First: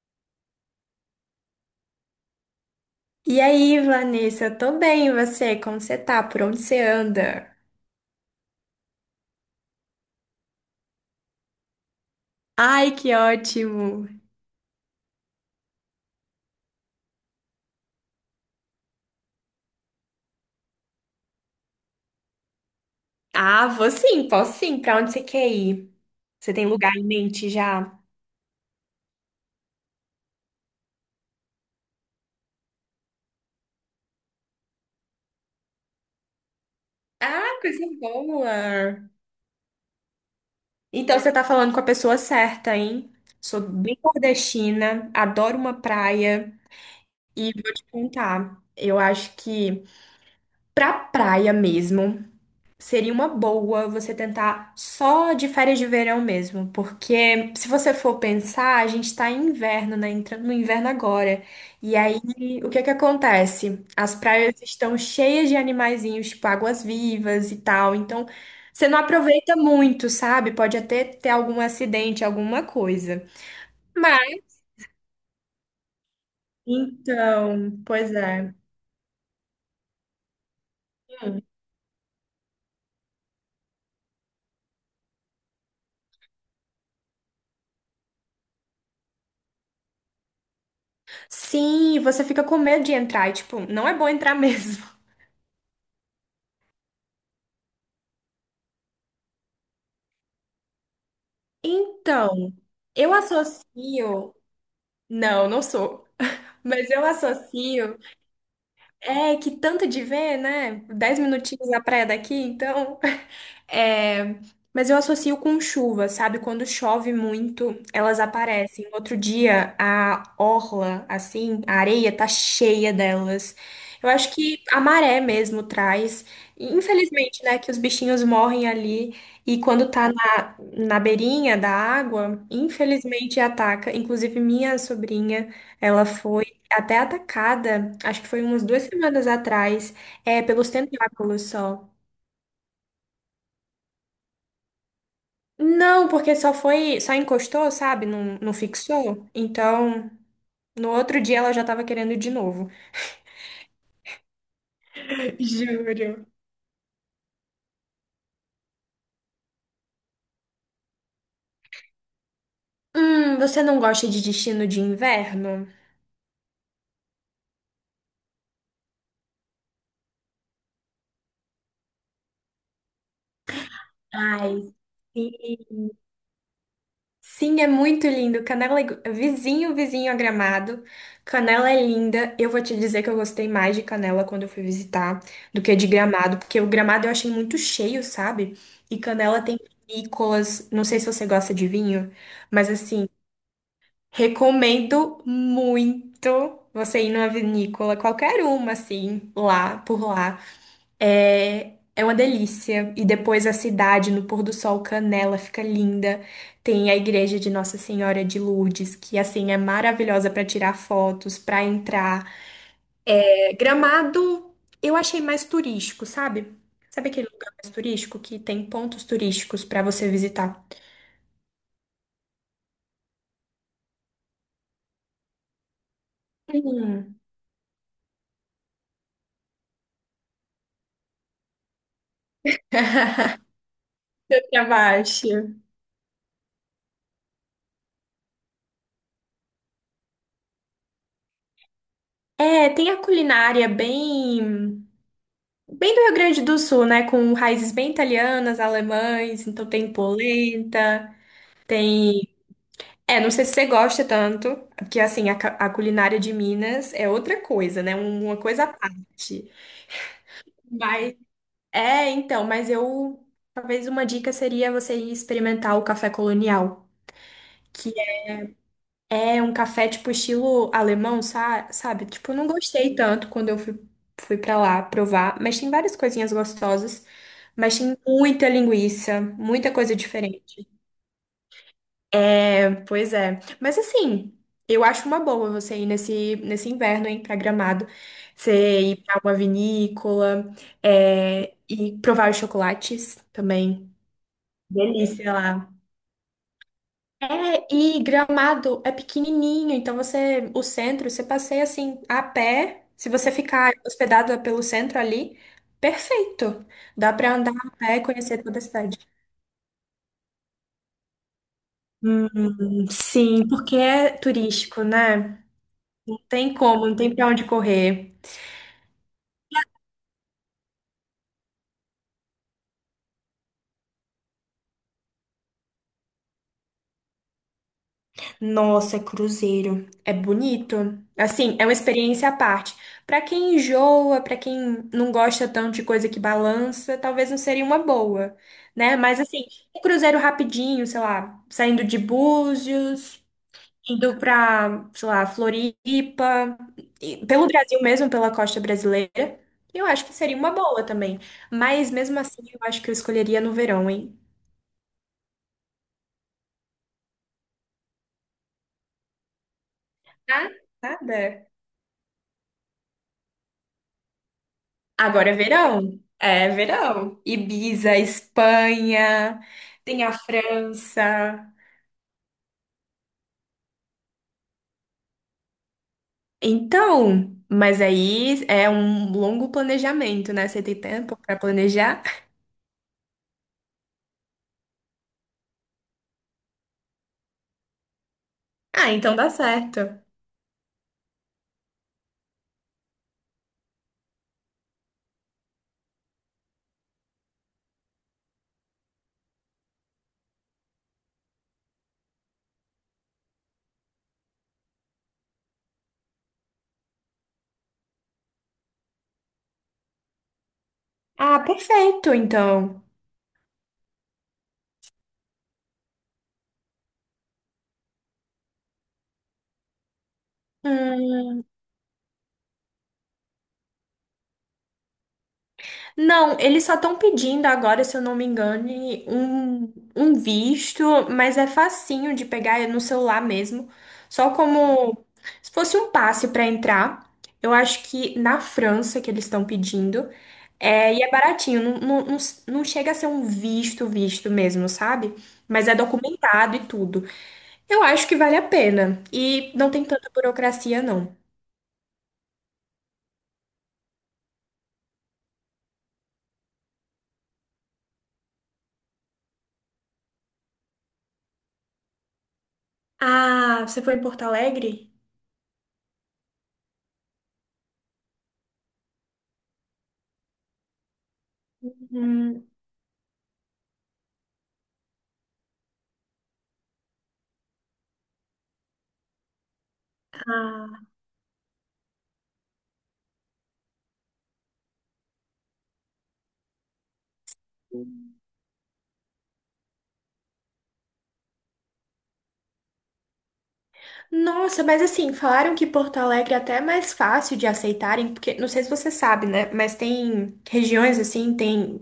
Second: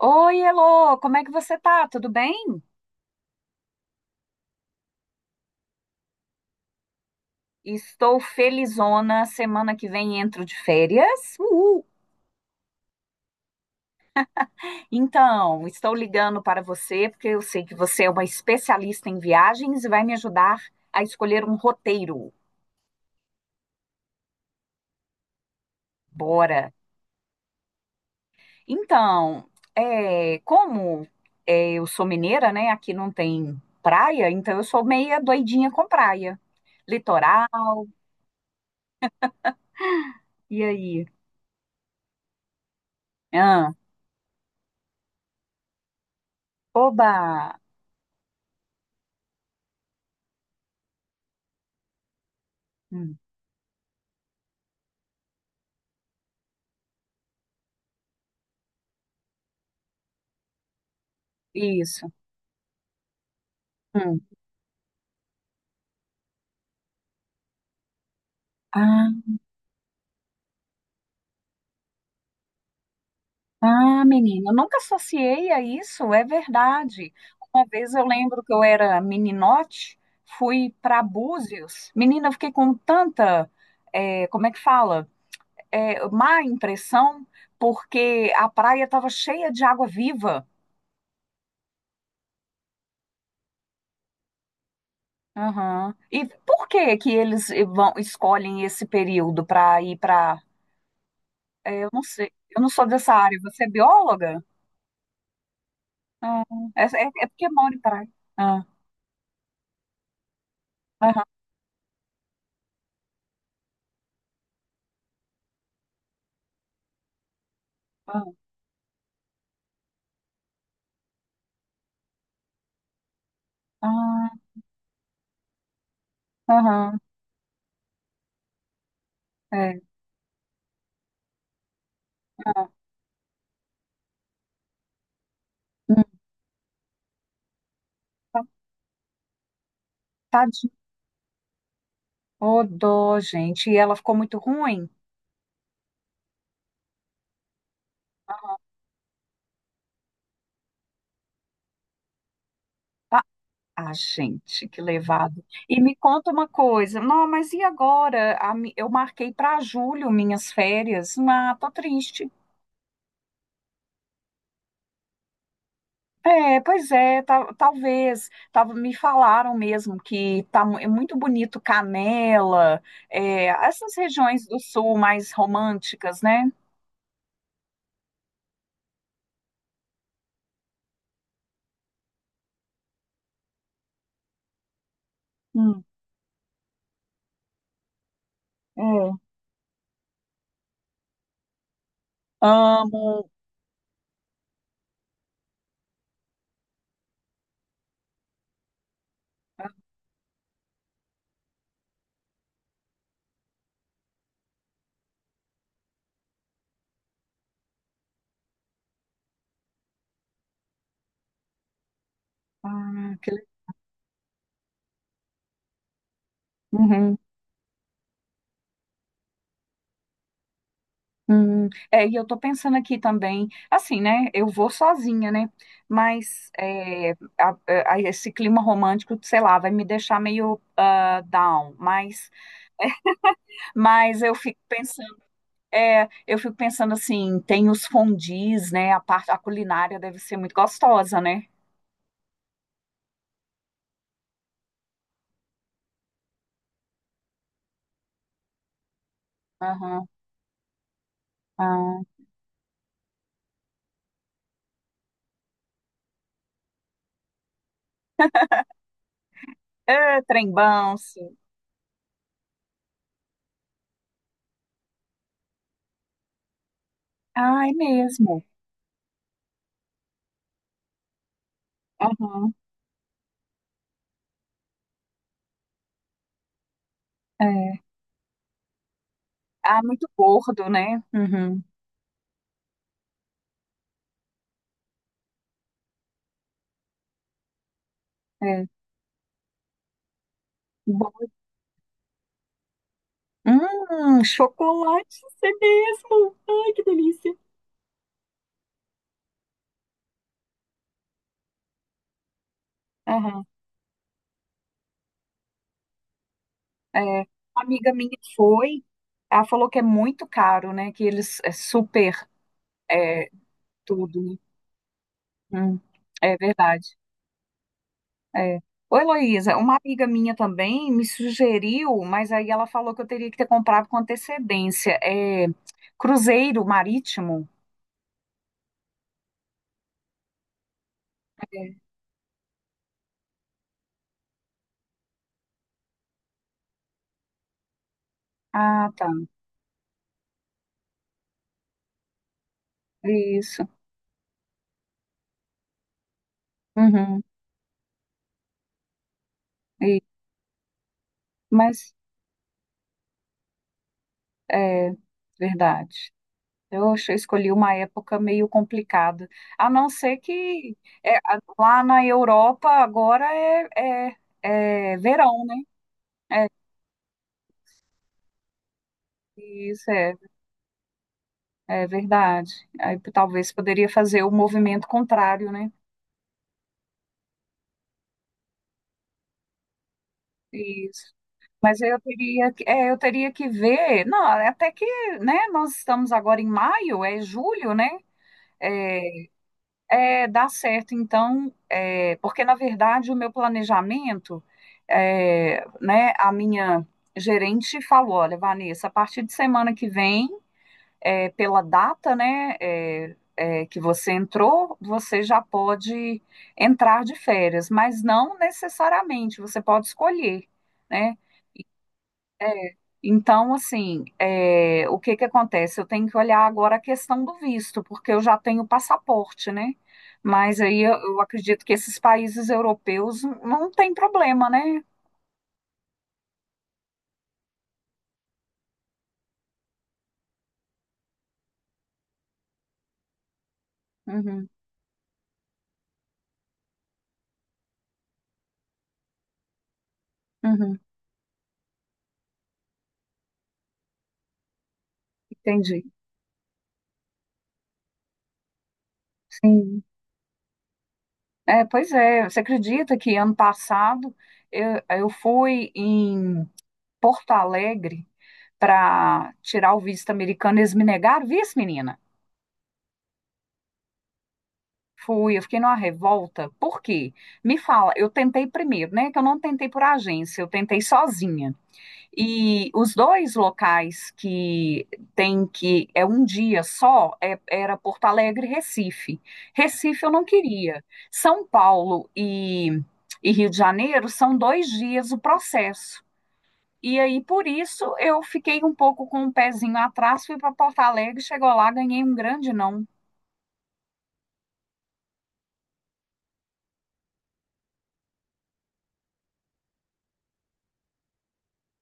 Oi, Elô, como é que você tá? Tudo bem? E aí, Vanessa, eu tô bem, e você? Como você tá? Por onde você anda? Estou felizona. Semana que vem entro de férias. Uhul! Ai, que ótimo! Então, estou ligando para você porque eu sei que você é uma especialista em viagens e vai me ajudar a escolher um roteiro. Ah, vou sim, posso sim. Pra onde você quer ir? Você tem Bora! lugar em mente já? Então, é, como é, eu sou mineira, né? Aqui não tem praia, então eu sou meia doidinha com praia. Ah, coisa Litoral, boa! e aí? Então você tá falando com a pessoa certa, hein? Sou Ah, bem nordestina, adoro uma praia oba! e vou te contar. Eu acho que pra praia mesmo, seria Hum, uma boa você tentar só de férias de verão mesmo, porque se você for pensar, a gente tá em inverno, né? Entrando no inverno agora. E isso. aí, o que que acontece? As Hum. praias estão cheias de animaizinhos, tipo águas-vivas e tal. Então, você não Ah, aproveita muito, sabe? Pode até ter algum acidente, alguma coisa. ah, menina, eu Mas, nunca associei a isso, é verdade. Uma então, vez eu pois lembro que é. eu era meninote, fui para Búzios. Menina, eu fiquei com tanta, como é que fala? Má impressão, porque a praia estava cheia de água viva. Sim, você fica com medo de entrar. E, tipo, não é bom entrar mesmo. Aham. E por que que eles vão, escolhem esse período para ir para. Eu não sei, Então, eu não sou eu dessa área, você é associo. bióloga? Não, não sou. Ah, Mas eu é porque mora em associo. praia. Ah, É que tanto de ver, né? Dez aham, minutinhos na praia daqui, então. É, mas eu associo com chuva, sabe? Quando chove muito, elas ah, aparecem. Outro dia, a orla, assim, a areia tá cheia delas. Eu acho ah. que a maré mesmo traz. E, Aham, infelizmente, né, que os bichinhos morrem ali. E é. quando tá na beirinha da água, infelizmente ataca. Inclusive, minha sobrinha, Hum. ela foi até atacada, acho que foi umas duas semanas atrás, é, pelos Tadinho. tentáculos só. Ô, dó, gente. E ela ficou muito ruim? Não, porque só foi, só encostou, sabe? Não, não fixou. Então, no outro dia ela já tava querendo de novo. Tá? Ah, gente, que levado. E me Juro. conta uma coisa. Não, mas e agora? Eu marquei para julho minhas férias. Ah, tô triste. Você não gosta de destino de inverno? É, pois é, talvez. Tava, me falaram mesmo que é muito bonito Canela, é, essas regiões do Ai, sul mais sim. românticas, né? Sim, é muito lindo. Canela é vizinho, vizinho a Gramado. Canela é linda. Eu vou te dizer que eu gostei mais de Canela quando eu fui visitar do que Hum, de Gramado, porque o Gramado eu achei muito cheio, sabe? E é. Canela tem vinícolas. Não sei se você gosta de vinho, mas assim, Amo. recomendo muito você ir numa vinícola, qualquer uma, assim, lá, por lá. É uma delícia. E depois a cidade, no pôr do sol, Canela, fica linda. Tem a igreja de Nossa Senhora de Lourdes, que assim é maravilhosa para tirar fotos, para entrar. Ah, que É, Gramado, eu achei mais turístico, sabe? Sabe legal. aquele lugar mais turístico que tem pontos turísticos para você visitar? É, e eu tô pensando aqui também, assim, né? Eu vou sozinha, né? Mas é, Hum. a- esse clima romântico, sei lá, vai me deixar meio ah, down. Mas eu fico Pra pensando, baixo. é, eu fico pensando assim, tem os fondues, né? A parte, a culinária deve ser muito gostosa, né? É, tem a culinária bem, bem do Rio Grande do Sul, né? Com raízes bem italianas, alemães, então tem Aham, polenta, ah. tem É, não sei se você gosta tanto, porque assim, a culinária de Minas é outra coisa, né? Uma coisa à parte. É, trem bom, Mas sim. é, então, mas eu talvez uma dica seria você ir experimentar o café colonial, Ah, é que mesmo. é um café tipo estilo alemão, sabe? Tipo, eu não Aham, gostei tanto quando eu fui, fui para lá provar, mas tem várias coisinhas gostosas, mas é. tem muita linguiça, muita Ah, coisa muito gordo, diferente. né? Uhum, Pois é. Mas assim, eu acho uma boa você ir nesse inverno, hein, pra Gramado. é. Você ir pra uma vinícola, é, e provar os chocolates também. Chocolate, isso Delícia é lá. mesmo. Ai, que delícia. É, e Gramado é pequenininho, então você, o centro, você passeia assim, a pé. Se você Aham, ficar hospedado pelo centro ali, perfeito. é. Dá pra andar Uma a amiga pé e minha conhecer toda a foi, cidade. ela falou que é muito caro, né? Que eles é super é, Sim, porque é tudo, né? turístico, né? Hum, Não é tem como, não verdade. tem pra onde correr. É. Ô, Heloísa, uma amiga minha também me sugeriu, mas aí ela falou que eu teria que ter comprado com antecedência. É, cruzeiro marítimo. Nossa, é cruzeiro. É bonito. Assim, é uma É. experiência à parte. Pra quem enjoa, pra quem não gosta tanto de coisa que balança, talvez não seria uma boa, Ah, né? tá. Mas assim, um cruzeiro rapidinho, sei lá, saindo de Búzios, Isso. indo pra, sei lá, Floripa, Uhum. e- pelo Brasil mesmo, pela costa brasileira, eu E- acho que seria uma boa também. Mas mas mesmo assim, eu acho que eu escolheria no verão, hein? é verdade. Eu escolhi uma época meio complicada. A não ser Ah, que é, nada. lá na Europa agora é, é Agora é verão, né? verão. É verão. Ibiza, Espanha, Isso tem a é, França. é verdade. Talvez poderia fazer o movimento contrário, né? Então, mas aí é um longo planejamento, né? Você tem Isso. tempo para Mas eu planejar? teria, é, eu teria que ver. Não, até que, né? Nós estamos agora em maio, é julho, né? Ah, É. então dá certo. É, dá certo, então, é, porque na verdade o meu planejamento, é, né, a minha gerente falou, olha, Vanessa, a partir de semana que vem, é, pela data, né, que você entrou, você já pode entrar de férias, mas não necessariamente, você pode escolher, né? Ah, perfeito, É. então. Então, assim, é, o que que acontece? Eu tenho que olhar agora a questão do visto, porque eu já tenho passaporte, né? Mas aí eu Hum. acredito que esses países europeus não tem problema, né? Não, eles só estão pedindo agora, se eu não me engano, um visto, mas é facinho de pegar é no celular mesmo. Só Uhum, como se fosse um passe para entrar. Eu acho que na França que eles estão pedindo. uhum, É, e é baratinho, não, não, não, não chega a ser um visto, visto mesmo, sabe? Mas é entendi. documentado e tudo. Eu acho que vale a pena. E não Sim. tem tanta burocracia, não. É, pois é, você acredita que ano passado eu fui em Porto Alegre para tirar o visto americano, eles me negaram visto, menina? Ah, você foi em Porto Alegre? Fui, eu fiquei numa revolta. Por quê? Me fala, eu tentei primeiro, né? Que eu não tentei por agência, eu tentei sozinha. Hum, E os dois locais que tem que é um dia só, era Porto Alegre e Recife. Recife eu não Ah. queria. São Paulo e, e Rio de Janeiro são dois dias o processo. E aí, por isso, eu fiquei um pouco com o pezinho atrás, fui para Porto Alegre, chegou lá, ganhei um grande não. Nossa, mas assim, falaram que Porto Alegre é até mais fácil de aceitarem, porque não sei se você sabe, né? Mas tem, regiões assim, tem,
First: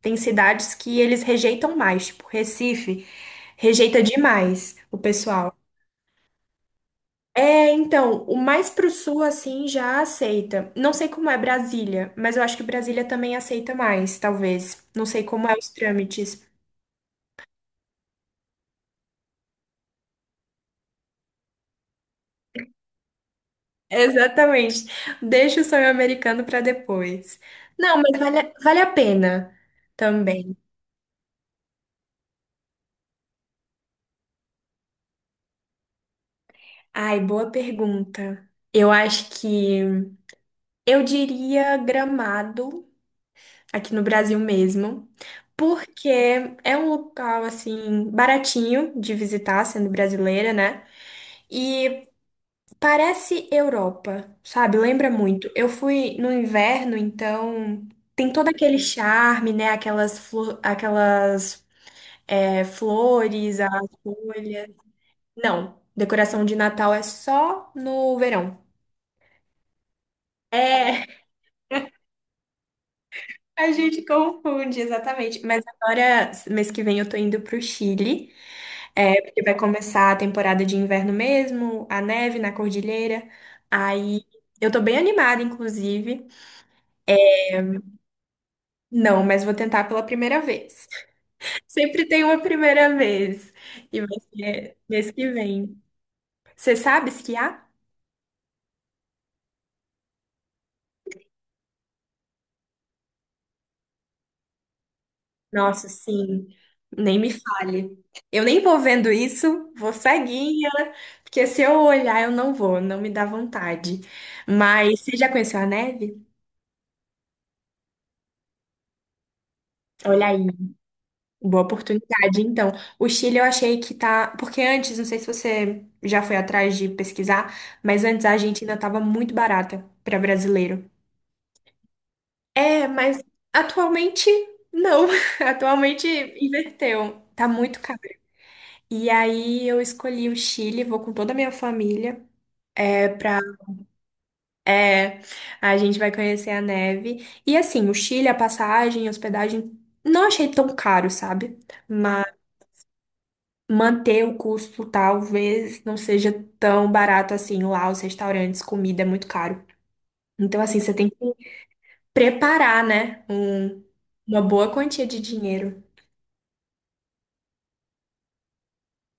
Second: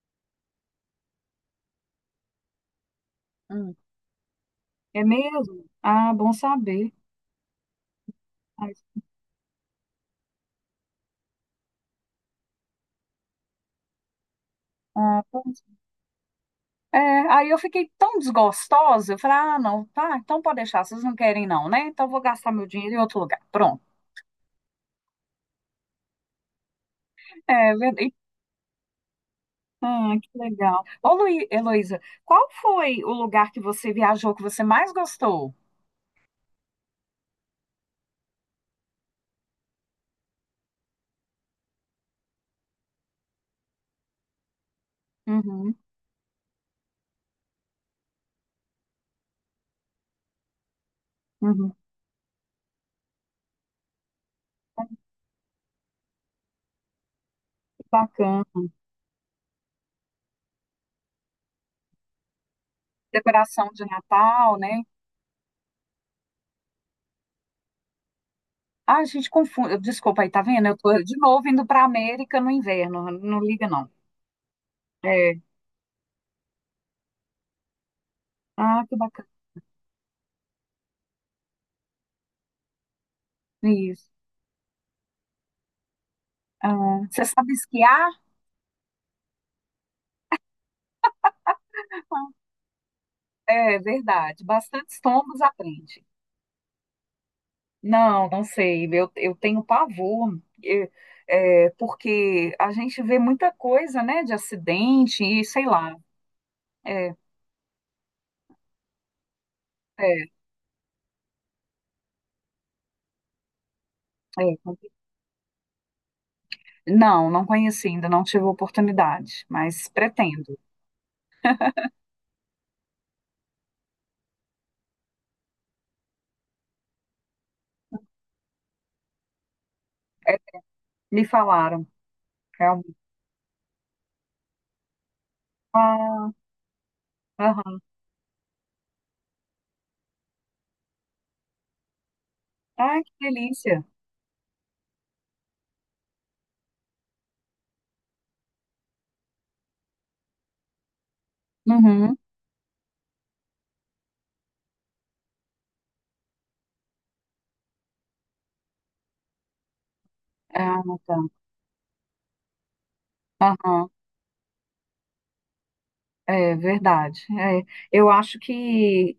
tem cidades que eles rejeitam mais, tipo Recife, Hum, rejeita demais o é pessoal. mesmo? Ah, bom saber. É, então, o mais Mas, pro sul assim já aceita. Não sei como é Brasília, mas eu acho que Brasília também aceita mais, talvez. Não sei ah, como é os trâmites. é, aí eu fiquei tão desgostosa, eu falei, ah, não, tá, então pode deixar, vocês não querem não, né? Então eu vou gastar meu dinheiro em outro lugar. Pronto. Exatamente. Deixa o sonho americano para depois. É Não, verdade. mas vale a pena Ah, que também. legal. Ô, Heloísa, qual foi o lugar que você viajou que você mais gostou? Ai, boa pergunta. Eu acho que eu diria Gramado, aqui no Brasil mesmo, Uhum, porque é um local assim baratinho de visitar, sendo brasileira, né? uhum. E parece Europa, sabe? Ah, Lembra muito. Eu fui no inverno, que então tem bacana. todo aquele charme, né? Aquelas aquelas flores, Decoração as de Natal, folhas. né? Não, decoração de Natal é só no verão. Ah, a gente confunde. Desculpa aí, tá vendo? Eu tô É, de novo indo pra América no inverno, não liga a não. gente confunde, É. exatamente. Mas agora, mês que vem, eu tô indo pro Chile, Ah, que é, bacana. porque vai começar a temporada de inverno mesmo, a neve na cordilheira. Isso. Aí eu tô bem animada, inclusive. Ah, você sabe esquiar? Não, mas vou tentar pela primeira vez. Sempre tem uma primeira vez. É E vai verdade, ser bastante mês que estômagos vem. aprende. Você sabe esquiar? Não, não sei, eu tenho pavor, é, porque a gente vê muita coisa, né, de acidente e sei Nossa, lá. sim, É, nem me fale. Eu nem vou vendo isso, vou é, ceguinha, porque se eu olhar eu não vou, não me dá vontade. é. Mas você já conheceu a neve? Não, não conheci ainda, não tive oportunidade, mas Olha aí, pretendo. boa oportunidade. Então, o Chile eu achei que tá. Porque antes, não sei se você já foi atrás de pesquisar, mas antes a Argentina estava muito barata para É, brasileiro. me falaram, É, realmente. mas atualmente não. Atualmente Ah, inverteu. Tá aham. muito caro. E aí eu escolhi o Chile, vou com toda a minha família. Ai, É que pra, delícia. é, a gente vai conhecer a neve. E assim, o Chile, a passagem, a hospedagem, não achei tão caro, sabe? Uhum. Mas manter o custo talvez não seja tão barato assim. Lá os restaurantes, comida é muito caro. Então, assim, Ah, você tem que tá. preparar, né? Aham. uma boa quantia de dinheiro. É verdade. É, eu acho que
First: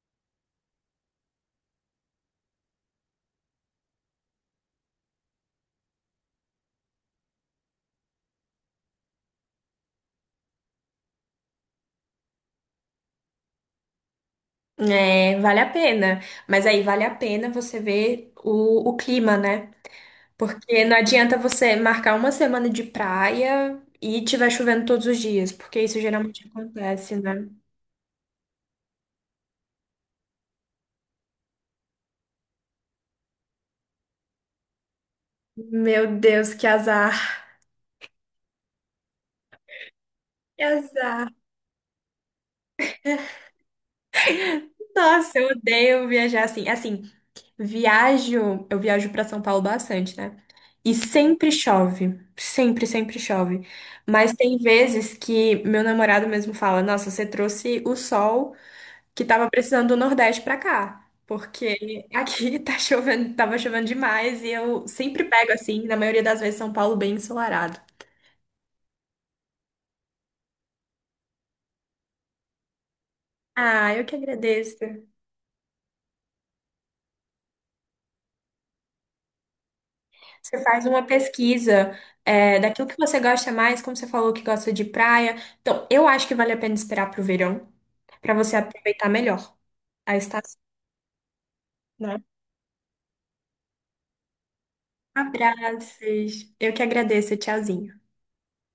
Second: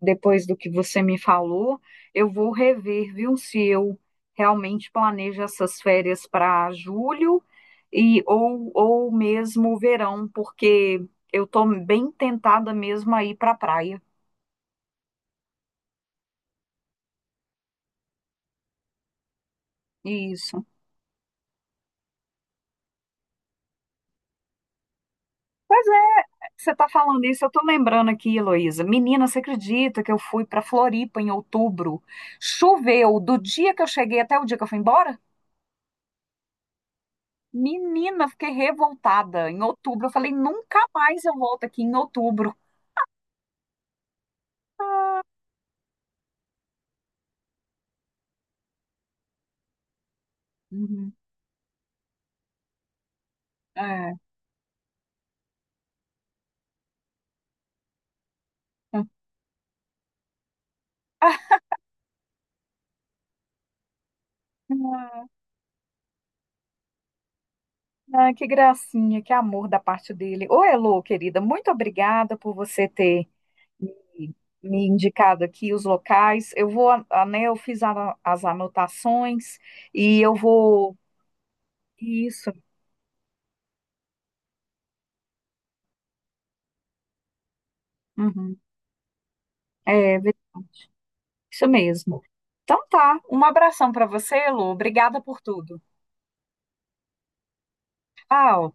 depois do que você me falou, eu vou rever, viu, se eu realmente planejo essas férias para julho e ou mesmo o verão, porque eu estou bem tentada mesmo a ir para a praia. É, vale a pena. Mas aí vale a pena você ver o clima, né? Isso. Porque não adianta você marcar uma semana de praia e tiver chovendo todos os dias, porque Pois isso é, geralmente você está acontece, falando isso, né? eu estou lembrando aqui, Heloísa. Menina, você acredita que eu fui para Floripa em outubro? Choveu do dia que eu cheguei até o dia que eu fui embora? Meu Deus, que azar. Menina, fiquei revoltada. Em outubro, eu falei, Que nunca mais azar. eu volto aqui em outubro. Nossa, eu odeio viajar assim. Assim, viajo, eu viajo pra São Paulo bastante, né? E Uhum. sempre chove, sempre chove. É. Mas tem vezes que meu namorado mesmo fala: Nossa, você trouxe o sol que tava precisando do Nordeste pra cá, porque aqui tá chovendo, tava chovendo demais e eu sempre pego assim, na maioria das vezes, São Paulo bem ensolarado. Ah, que gracinha, que amor da parte dele. Ô, Elô, querida, muito obrigada por você ter Ah, eu que me, agradeço. me indicado aqui os locais. Eu vou, né, eu fiz as anotações e eu Você faz vou. uma pesquisa Isso. é, daquilo que você gosta mais, como você falou que gosta de praia. Então, eu acho que vale a pena esperar pro verão, pra você Uhum. aproveitar melhor a É, ve- estação, isso mesmo. né? Então tá, um abração para você, Elô. Obrigada por tudo. Abraços. Eu que agradeço. Tchauzinho. Tchau.